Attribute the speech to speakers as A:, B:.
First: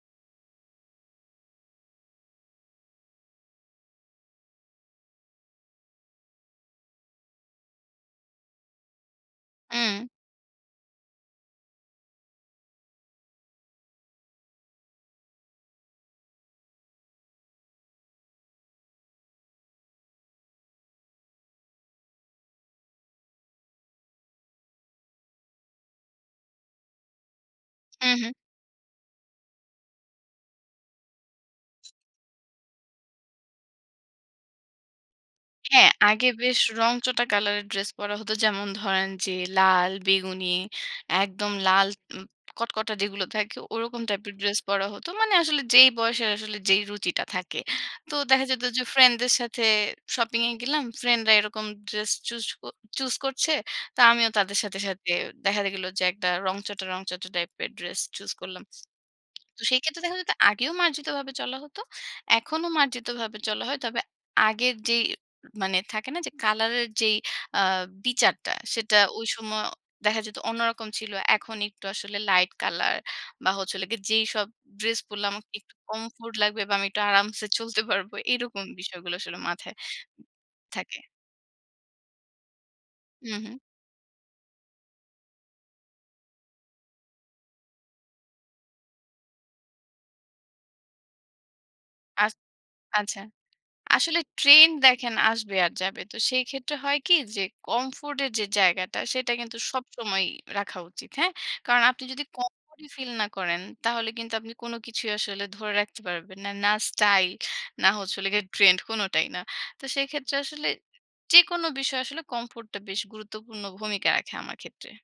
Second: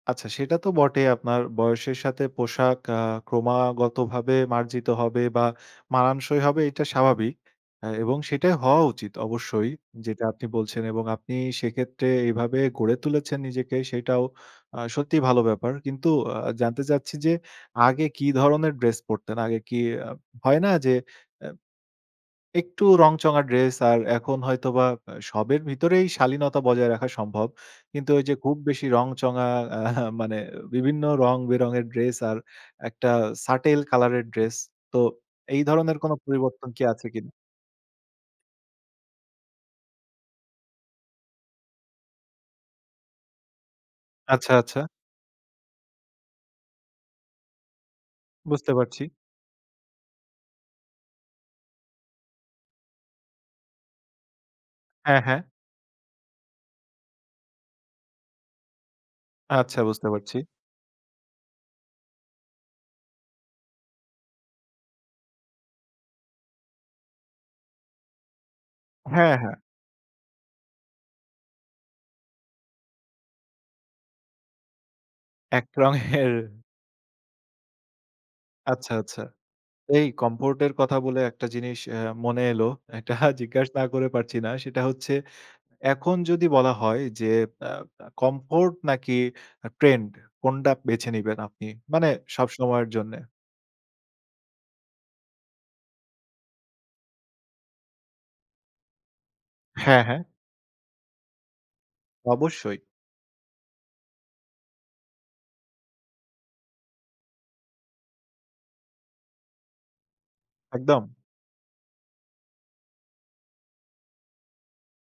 A: আচ্ছা সেটা তো বটেই আপনার বয়সের সাথে পোশাক আ ক্রমাগত ভাবে মার্জিত হবে বা মানানসই হবে এটা স্বাভাবিক। এ এবং সেটাই হওয়া উচিত অবশ্যই।
B: উম
A: যেটা আপনি বলছেন, এবং আপনি সেক্ষেত্রে এইভাবে গড়ে তুলেছেন নিজেকে সেটাও আ সত্যিই ভালো ব্যাপার। কিন্তু আ জানতে চাচ্ছি যে, আগে কি ধরনের ড্রেস পড়তেন, আগে কি হয় না যে, অ্যা একটু রংচঙা ড্রেস আর এখন হয়তোবা আ সবের ভিতরেই শালীনতা বজায় রাখা সম্ভব কিন্তু ওই
B: উহুম।
A: যে, খুব বেশি রংচঙা অ্যা মানে বিভিন্ন রং বেরঙের ড্রেস আর একটা settle কলার এর ড্রেস তো এই
B: হ্যাঁ,
A: ধরনের কোন
B: আগে বেশ
A: পরিবর্তন কি আছে
B: রংচটা
A: কিনা?
B: কালার এর ড্রেস পরা হতো। যেমন ধরেন যে, লাল, বেগুনি, একদম লাল উম কটকটা যেগুলো থাকে ওরকম টাইপের
A: আচ্ছা,
B: ড্রেস
A: আচ্ছা।
B: পরা হতো। মানে আসলে যেই বয়সের আসলে যেই রুচিটা থাকে। তো দেখা যেত
A: বুঝতে
B: যে,
A: পারছি।
B: ফ্রেন্ডদের সাথে শপিং এ গেলাম। ফ্রেন্ডরা এরকম ড্রেস চুস ক চুস করছে তো আমিও তাদের সাথে, সাথে
A: হ্যাঁ, হ্যাঁ।
B: দেখা গেল যে, একটা রংচটা, রংচটা টাইপের ড্রেস চুস করলাম। তো
A: আচ্ছা
B: সেই ক্ষেত্রে
A: বুঝতে
B: দেখা যেত
A: পারছি।
B: আগেও মার্জিতভাবে চলা হতো। এখনো মার্জিতভাবে চলা হয়। তবে আগের যেই মানে থাকে না যে, কালার এর যেই আ বিচারটা সেটা ওই
A: হ্যাঁ,
B: সম
A: হ্যাঁ।
B: দেখা যেত অন্যরকম ছিল। এখন একটু আসলে লাইট কালার বা হচ্ছে হলো গে যেইসব ড্রেস পড়লে আমাকে
A: এক
B: একটু
A: রঙের।
B: comfort লাগবে বা আমি একটু আরামসে চলতে পারব। এরকম
A: আচ্ছা,
B: বিষয়গুলো
A: আচ্ছা।
B: আসলে মাথায়
A: এই comfort এর কথা
B: থাকে।
A: বলে একটা জিনিস অ্যা মনে এলো, একটা
B: হুম, হুম।
A: জিজ্ঞেস না করে পারছি না। সেটা হচ্ছে এখন যদি বলা হয় যে, অ্যা, অ্যা comfort নাকি trend কোনটা বেছে নিবেন আপনি? মানে
B: আচ
A: সবসময়ের জন্যে।
B: আচ্ছা। আসলে ট্রেন্ড দেখেন আসবে আর যাবে। তো সেই ক্ষেত্রে হয় কি যে, comfort এর যে, জায়গাটা সেটা কিন্তু
A: হ্যাঁ, হ্যাঁ।
B: সবসময়ই রাখা উচিত। হ্যাঁ? কারণ আপনি যদি comfort
A: অবশ্যই।
B: ই ফিল না করেন তাহলে কিন্তু আপনি কোন কিছুই আসলে ধরে রাখতে পারবেন না। না স্টাইল, না হচ্ছে হলো গিয়ে ট্রেন্ড কোনটাই না। তো সেক্ষেত্রে আসলে
A: একদম।
B: যেকোনো বিষয় আসলে comfort টা বেশ গুরুত্বপূর্ণ ভূমিকা রাখে আমার ক্ষেত্রে।